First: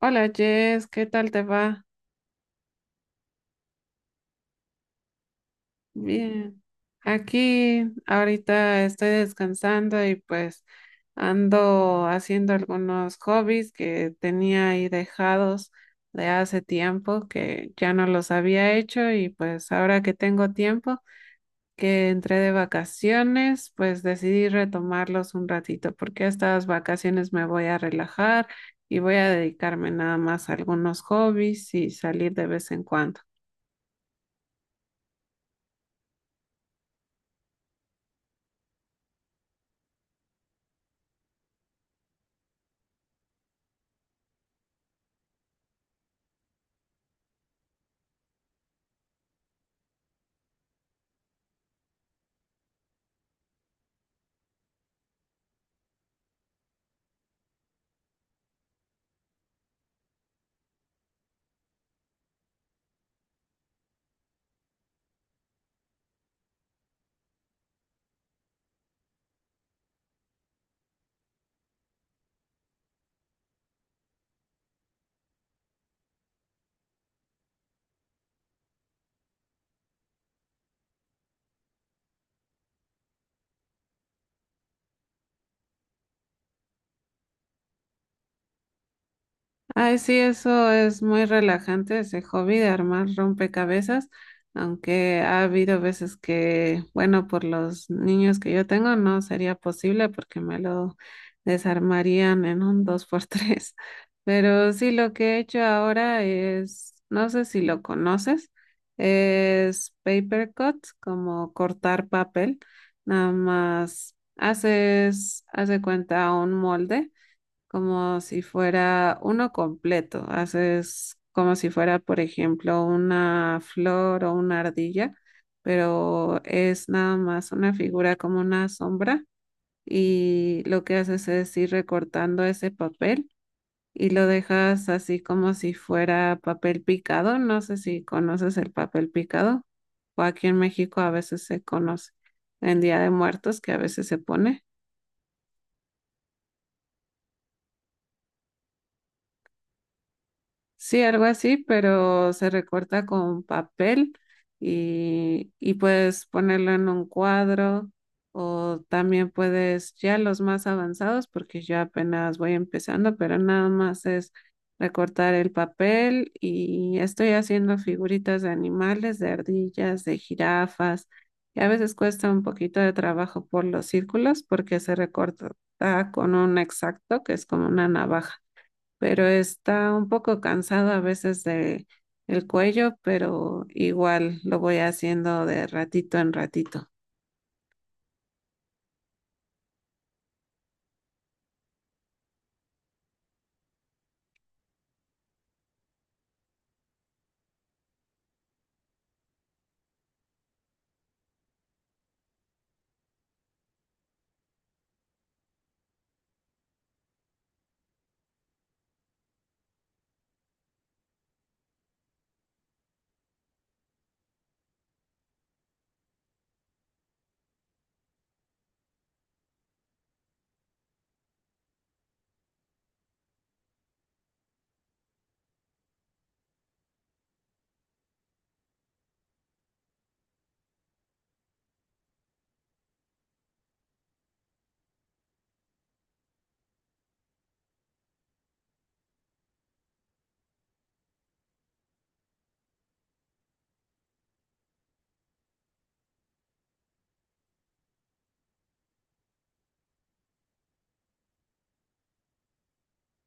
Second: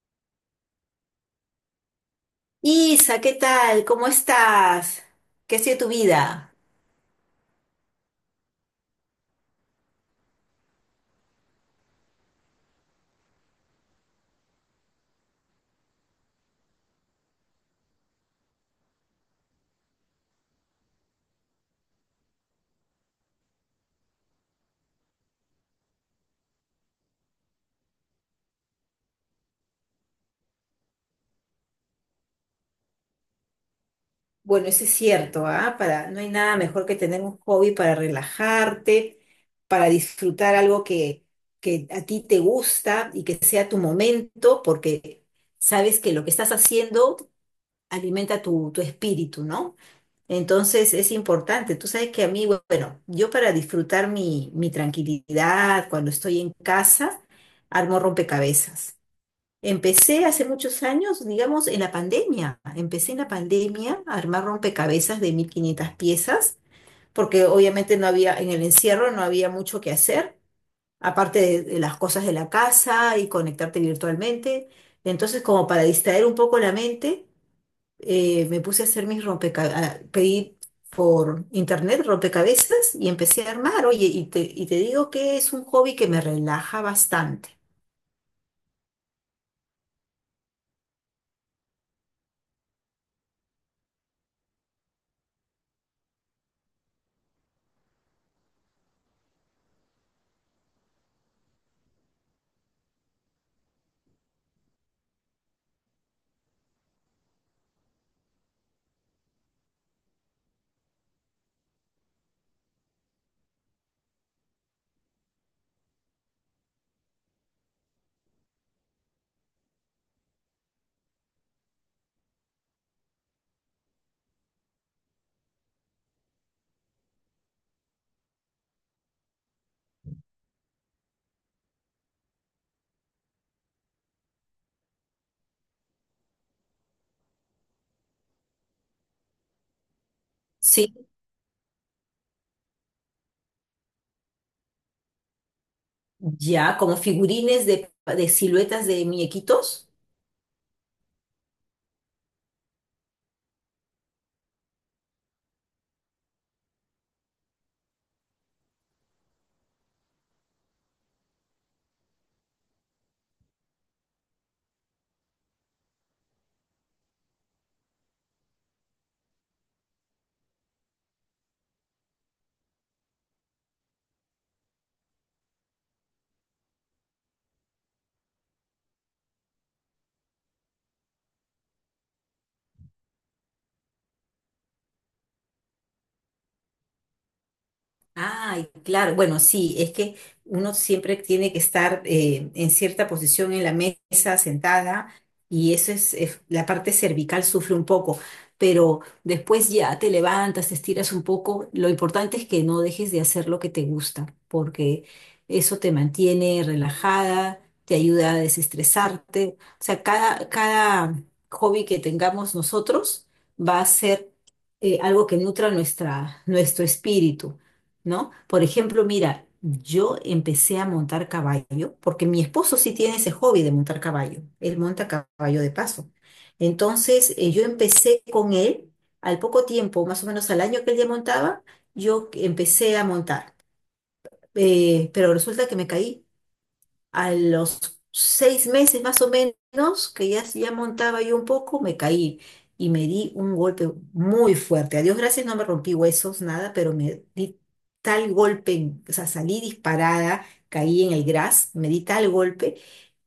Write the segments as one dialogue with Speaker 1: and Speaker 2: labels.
Speaker 1: Hola Jess, ¿qué tal te va?
Speaker 2: Isa, ¿qué tal? ¿Cómo estás? ¿Qué ha sido tu vida?
Speaker 1: Bien. Aquí ahorita estoy descansando y pues ando haciendo algunos hobbies que tenía ahí dejados de hace tiempo que ya no los había hecho y pues ahora que tengo tiempo que entré de vacaciones, pues decidí retomarlos un ratito porque estas vacaciones me voy a relajar y voy a dedicarme nada más a algunos hobbies y salir de vez en cuando.
Speaker 2: Bueno, eso es cierto, ¿ah? No hay nada mejor que tener un hobby para relajarte, para disfrutar algo que a ti te gusta y que sea tu momento, porque sabes que lo que estás haciendo alimenta tu espíritu, ¿no? Entonces es importante. Tú sabes que a mí, bueno, yo para disfrutar mi tranquilidad cuando estoy en casa, armo rompecabezas. Empecé hace muchos años, digamos, en la pandemia. Empecé en la pandemia a armar rompecabezas de 1500 piezas, porque obviamente no había, en el encierro no había mucho que hacer, aparte de las cosas de la casa y conectarte virtualmente. Entonces, como para distraer un poco la mente, me puse a hacer mis rompecabezas, pedí por internet rompecabezas y empecé a armar. Oye, y te digo que es un hobby que me relaja bastante.
Speaker 1: Ay, sí, eso es muy relajante, ese hobby de armar rompecabezas, aunque ha habido veces que, bueno, por los niños que yo tengo no sería posible porque me lo desarmarían en un dos por tres. Pero sí, lo que he hecho ahora es, no sé si lo conoces, es paper cut, como cortar papel. Nada más haces, hace cuenta un molde como si fuera uno completo. Haces como si fuera, por ejemplo, una flor o una ardilla, pero es nada más una figura como una sombra y lo que haces es ir recortando ese papel y lo dejas así como si fuera papel picado. No sé si conoces el papel picado o aquí en
Speaker 2: Sí.
Speaker 1: México a veces se conoce en Día de Muertos que a veces se pone.
Speaker 2: Ya, como figurines de siluetas de muñequitos.
Speaker 1: Sí, algo así, pero se recorta con papel y puedes ponerlo en un cuadro o también puedes, ya los más avanzados, porque yo apenas voy empezando, pero nada más es recortar el papel y estoy haciendo figuritas de animales, de ardillas, de jirafas y a veces cuesta un poquito de trabajo por los círculos porque se recorta con un exacto, que es como una navaja pero está un poco cansado a veces de el cuello, pero igual lo voy haciendo de ratito en ratito.
Speaker 2: Ay, claro, bueno, sí, es que uno siempre tiene que estar en cierta posición en la mesa, sentada, y eso es la parte cervical sufre un poco, pero después ya te levantas, te estiras un poco, lo importante es que no dejes de hacer lo que te gusta, porque eso te mantiene relajada, te ayuda a desestresarte, o sea, cada hobby que tengamos nosotros va a ser algo que nutra nuestro espíritu. ¿No? Por ejemplo, mira, yo empecé a montar caballo porque mi esposo sí tiene ese hobby de montar caballo. Él monta caballo de paso. Entonces, yo empecé con él al poco tiempo, más o menos al año que él ya montaba, yo empecé a montar. Pero resulta que me caí. A los 6 meses más o menos, que ya montaba yo un poco, me caí y me di un golpe muy fuerte. A Dios gracias, no me rompí huesos, nada, pero me di tal golpe, o sea, salí disparada, caí en el gras, me di tal golpe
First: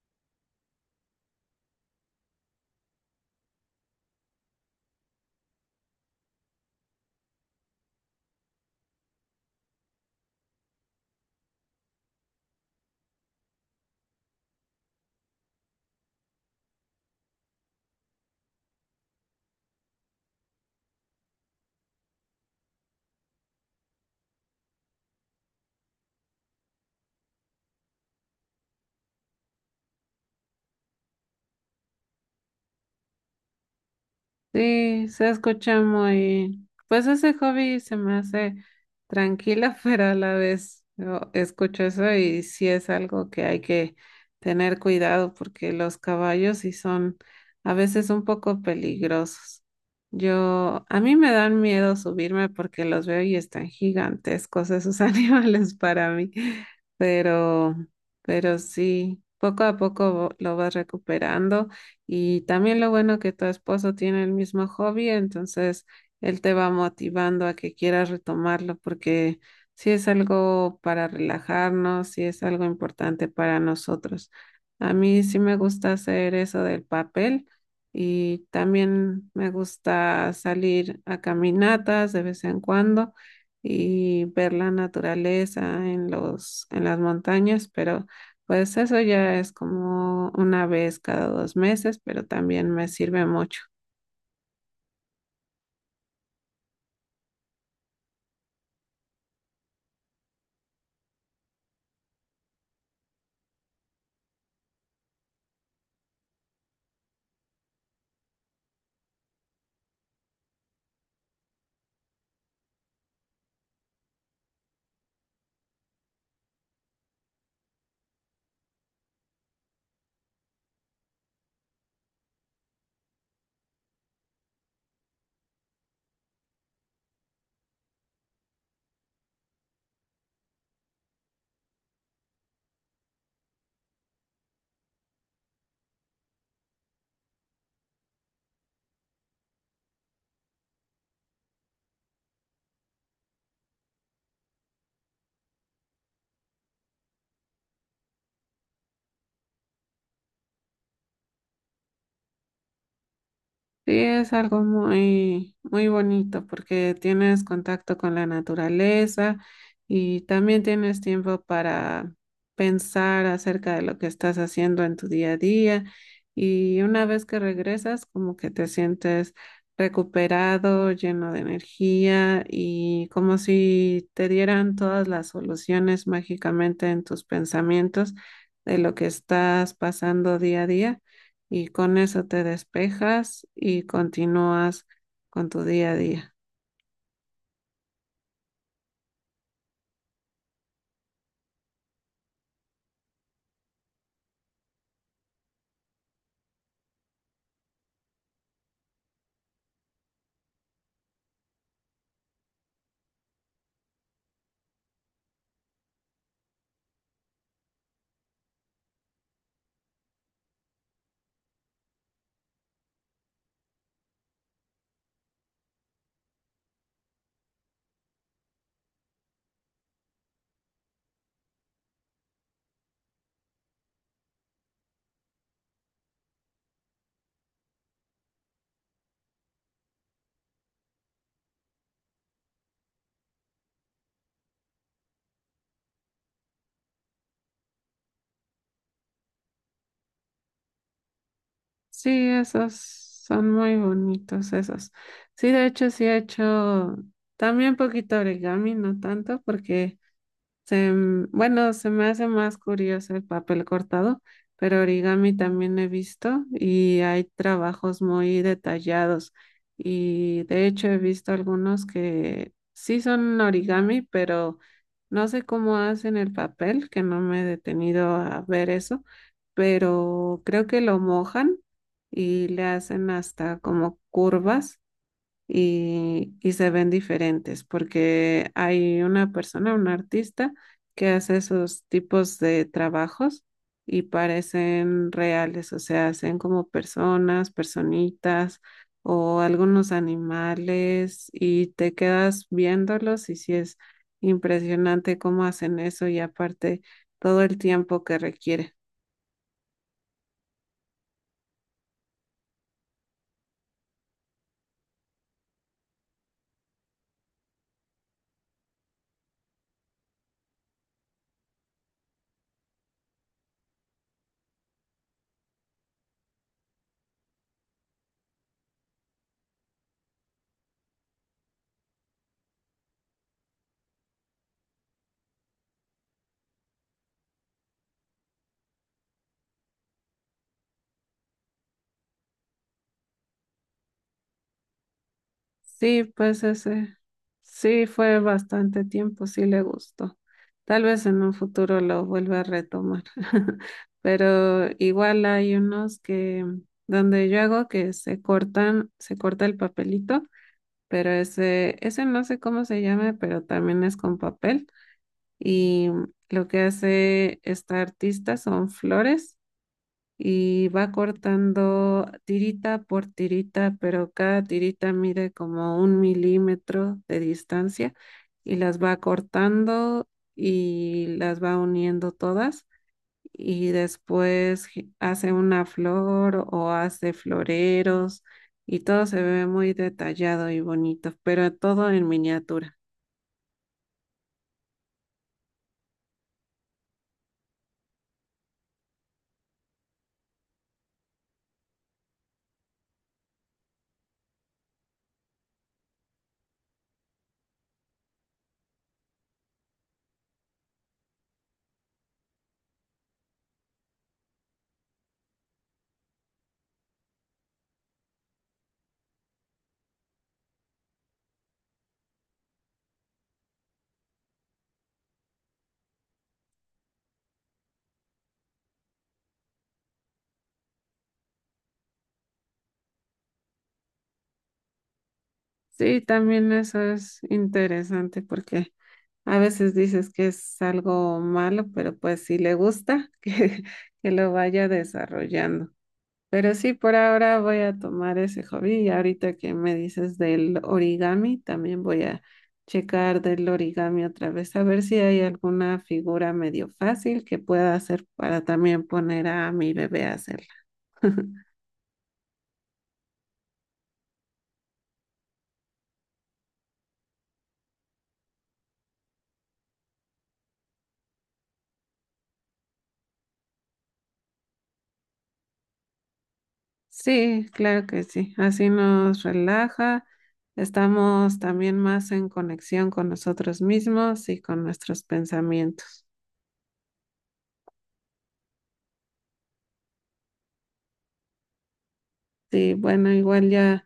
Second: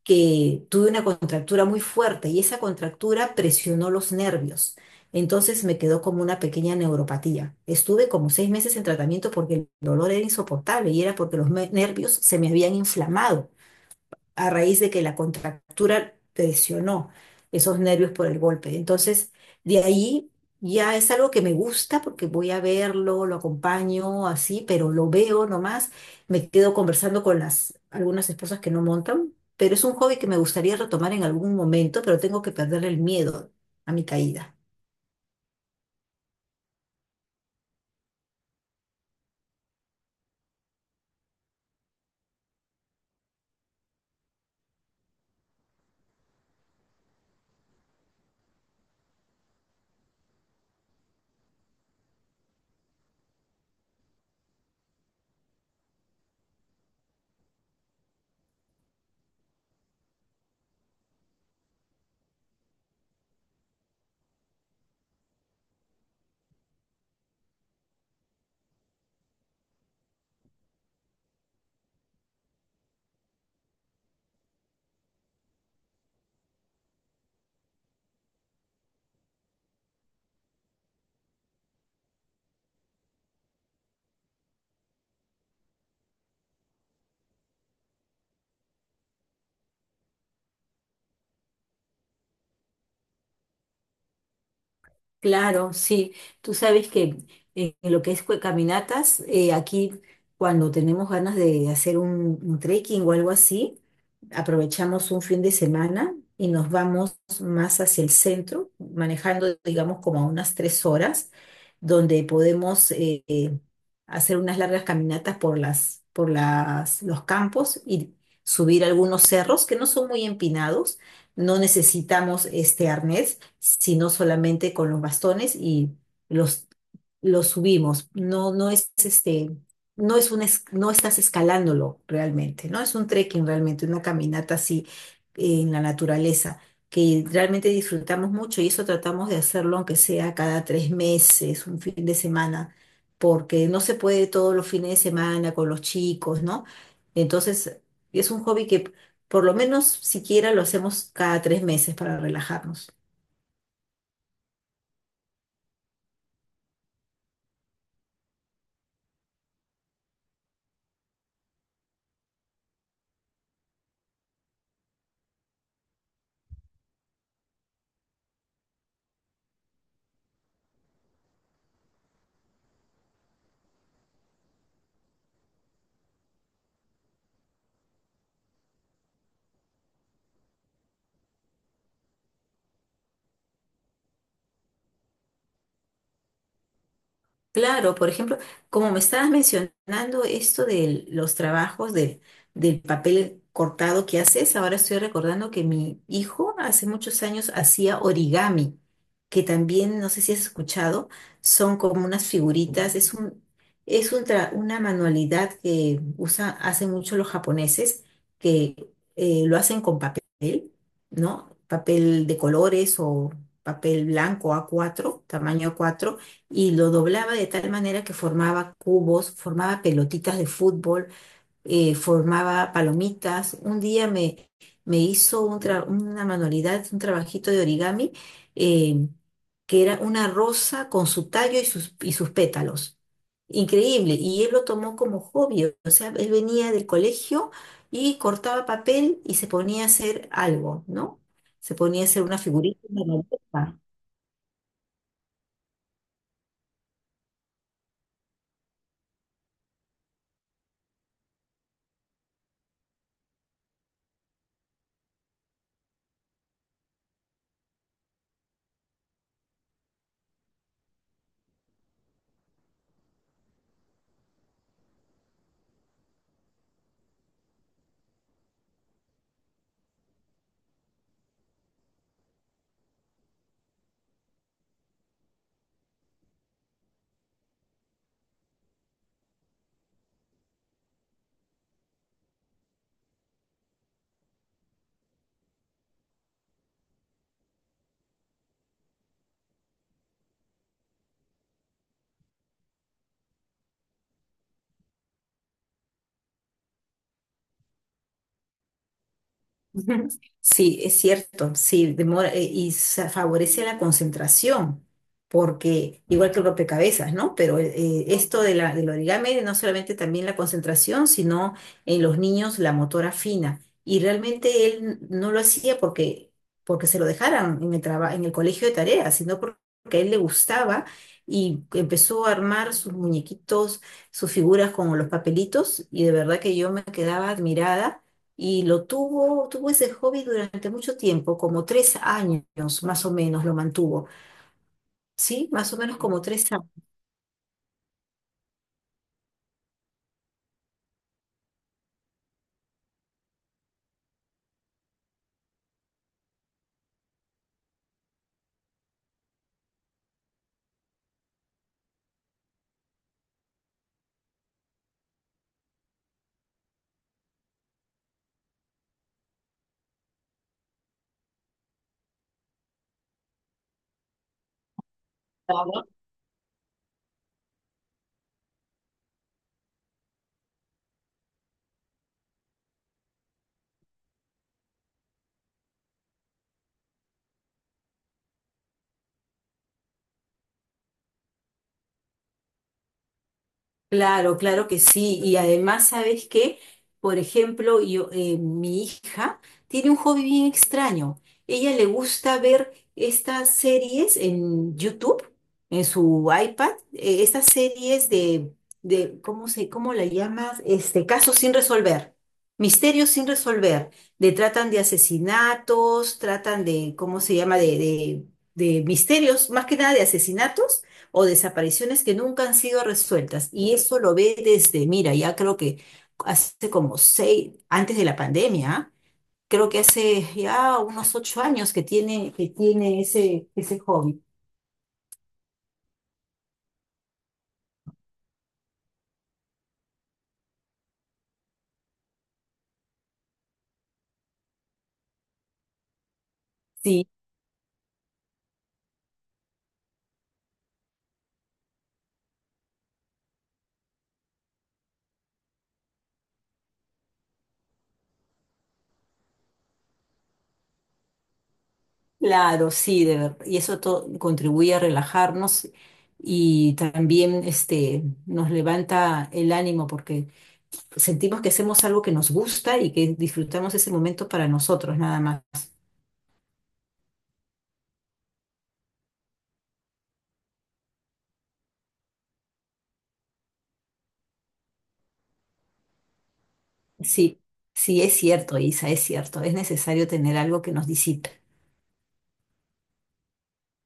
Speaker 2: que tuve una contractura muy fuerte y esa contractura presionó los nervios. Entonces me quedó como una pequeña neuropatía. Estuve como 6 meses en tratamiento porque el dolor era insoportable y era porque nervios se me habían inflamado a raíz de que la contractura presionó esos nervios por el golpe. Entonces, de ahí ya es algo que me gusta porque voy a verlo, lo acompaño así, pero lo veo nomás, me quedo conversando con las algunas esposas que no montan, pero es un hobby que me gustaría retomar en algún momento, pero tengo que perderle el miedo a mi caída.
Speaker 1: Sí, se escucha muy, pues ese hobby se me hace tranquila, pero a la vez yo escucho eso y sí es algo que hay que tener cuidado porque los caballos sí son a veces un poco peligrosos. Yo, a mí me dan miedo subirme porque los veo y están gigantescos esos animales para mí, pero, pero sí, poco a poco lo vas recuperando. Y también lo bueno que tu esposo tiene el mismo hobby, entonces él te va motivando a que quieras retomarlo porque sí es algo para relajarnos, sí es algo importante para nosotros. A mí sí me gusta hacer eso del papel y también me gusta salir a caminatas de vez en cuando y ver la naturaleza en las montañas, pero pues eso ya es como una vez cada dos meses, pero también me sirve mucho.
Speaker 2: Claro, sí. Tú sabes que en lo que es caminatas, aquí cuando tenemos ganas de hacer un trekking o algo así, aprovechamos un fin de semana y nos vamos más hacia el centro, manejando, digamos, como a unas 3 horas, donde podemos hacer unas largas caminatas por los campos y subir algunos cerros que no son muy empinados, no necesitamos este arnés, sino solamente con los bastones y los, los subimos. No, no es este, no es un, no estás escalándolo realmente, no es un trekking realmente, una caminata así en la naturaleza que realmente disfrutamos mucho, y eso tratamos de hacerlo aunque sea cada 3 meses, un fin de semana, porque no se puede todos los fines de semana con los chicos, ¿no? Entonces, es un hobby que por lo menos siquiera lo hacemos cada 3 meses para relajarnos.
Speaker 1: Sí, es algo muy, muy bonito porque tienes contacto con la naturaleza y también tienes tiempo para pensar acerca de lo que estás haciendo en tu día a día y una vez que regresas como que te sientes recuperado, lleno de energía y como si te dieran todas las soluciones mágicamente en tus pensamientos de lo que estás pasando día a día y con eso te despejas y continúas con tu día a día.
Speaker 2: Claro, por ejemplo, como me estabas mencionando esto de los trabajos del papel cortado que haces, ahora estoy recordando que mi hijo hace muchos años hacía origami, que también, no sé si has escuchado, son como unas figuritas, es es una manualidad que usa, hacen mucho los japoneses, que lo hacen con papel, ¿no? Papel de colores o papel blanco A4, tamaño A4, y lo doblaba de tal manera que formaba cubos, formaba pelotitas de fútbol, formaba palomitas. Un día me hizo una manualidad, un trabajito de origami, eh, que era una rosa con su tallo y sus pétalos. Increíble. Y él lo tomó como hobby. O sea, él venía del colegio y cortaba papel y se ponía a hacer algo, ¿no? Se ponía a
Speaker 1: Sí,
Speaker 2: hacer una
Speaker 1: esos
Speaker 2: figurita, una
Speaker 1: son muy
Speaker 2: maleta.
Speaker 1: bonitos esos. Sí, de hecho, sí he hecho también poquito origami, no tanto porque bueno, se me hace más curioso el papel cortado, pero origami también he visto y hay trabajos muy detallados y de hecho he visto algunos que sí son origami, pero no sé cómo hacen el papel, que no me he detenido a ver eso, pero creo que lo mojan y le hacen hasta como curvas y se ven diferentes porque hay una persona, un artista que hace esos tipos de trabajos y parecen reales, o sea, hacen como personas, personitas o algunos animales y te quedas viéndolos y sí es impresionante cómo hacen eso y aparte todo el tiempo que requiere.
Speaker 2: Ujú. Sí, es cierto, sí, demora y se favorece la concentración, porque igual que el rompecabezas, ¿no? Pero esto de del origami no solamente también la concentración, sino en los niños la motora fina. Y realmente él no lo hacía porque se lo dejaran en el en el colegio de tareas, porque a él le gustaba y empezó a armar sus muñequitos, sus figuras con los papelitos, y de verdad que yo me quedaba admirada y tuvo ese hobby durante mucho tiempo, como 3 años más o menos lo mantuvo, ¿sí? Más o menos
Speaker 1: Sí,
Speaker 2: como
Speaker 1: pues
Speaker 2: 3 años.
Speaker 1: ese, sí fue bastante tiempo, sí le gustó. Tal vez en un futuro lo vuelva a retomar, pero igual hay unos que donde yo hago que se cortan, se corta el papelito, pero ese no sé cómo se llama, pero también es con papel y lo que hace esta artista son flores y va cortando tirita por tirita, pero cada tirita mide como un milímetro de distancia y las va cortando y las va uniendo todas y después hace una flor o hace floreros y todo se ve muy detallado y bonito, pero todo en miniatura.
Speaker 2: Claro, claro que sí. Y además, ¿sabes qué? Por ejemplo, mi hija tiene un hobby bien extraño. Ella le gusta ver estas series en YouTube, en su iPad, estas series de, ¿cómo cómo la llamas? Este, casos sin resolver, misterios sin resolver. De tratan de asesinatos, tratan de, ¿cómo se llama? De misterios, más que nada de asesinatos o desapariciones que nunca han sido resueltas. Y eso lo ve desde, mira, ya creo que hace como seis, antes de la pandemia, ¿ah? Creo que hace ya unos 8 años que que tiene ese hobby.
Speaker 1: Sí, también eso es interesante porque a veces dices que es algo malo, pero pues si le gusta, que lo vaya desarrollando. Pero sí, por
Speaker 2: Sí,
Speaker 1: ahora voy a tomar ese hobby y ahorita que me dices del origami, también voy a checar del origami otra vez, a ver si hay alguna figura medio fácil que pueda hacer para también poner a mi bebé a hacerla.
Speaker 2: claro, sí, de verdad. Y eso contribuye a relajarnos y también este, nos levanta el ánimo porque sentimos que hacemos algo que nos gusta y que disfrutamos ese momento para nosotros, nada más.
Speaker 1: Sí, claro que sí. Así nos relaja, estamos también más en conexión con nosotros mismos y con nuestros pensamientos.
Speaker 2: Sí, sí, es cierto, Isa, es cierto. Es necesario tener algo que nos disipe.
Speaker 1: Sí, bueno, igual ya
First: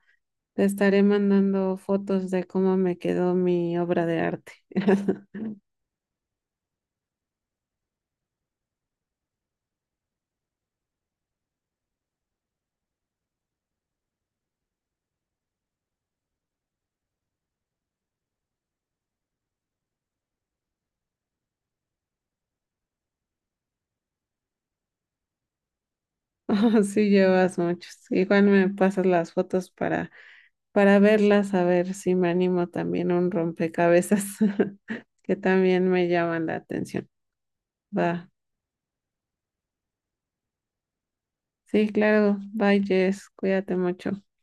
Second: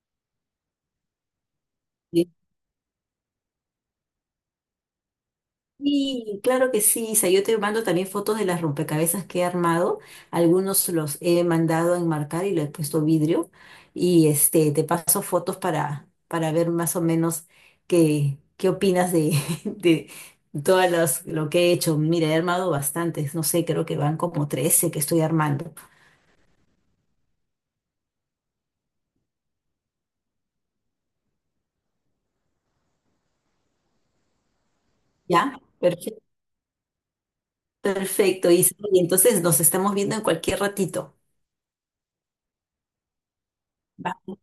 Speaker 1: te estaré mandando
Speaker 2: Sí.
Speaker 1: fotos de cómo me quedó mi obra de arte.
Speaker 2: Sí, claro que sí, Isa. Yo te mando también fotos de las rompecabezas que he armado. Algunos los he mandado a enmarcar y le he puesto vidrio. Y este, te paso fotos para ver más o menos qué opinas de, de lo que he hecho. Mira, he armado bastantes. No sé, creo que van como 13 que estoy armando.
Speaker 1: Oh, sí, llevas muchos. Igual me pasas las fotos para verlas, a ver si me animo también a un rompecabezas que
Speaker 2: ¿Ya?
Speaker 1: también me
Speaker 2: Perfecto,
Speaker 1: llaman la atención. Va.
Speaker 2: perfecto, Isa. Y entonces nos estamos viendo en cualquier ratito.
Speaker 1: Sí, claro. Bye, Jess. Cuídate mucho.
Speaker 2: Bye.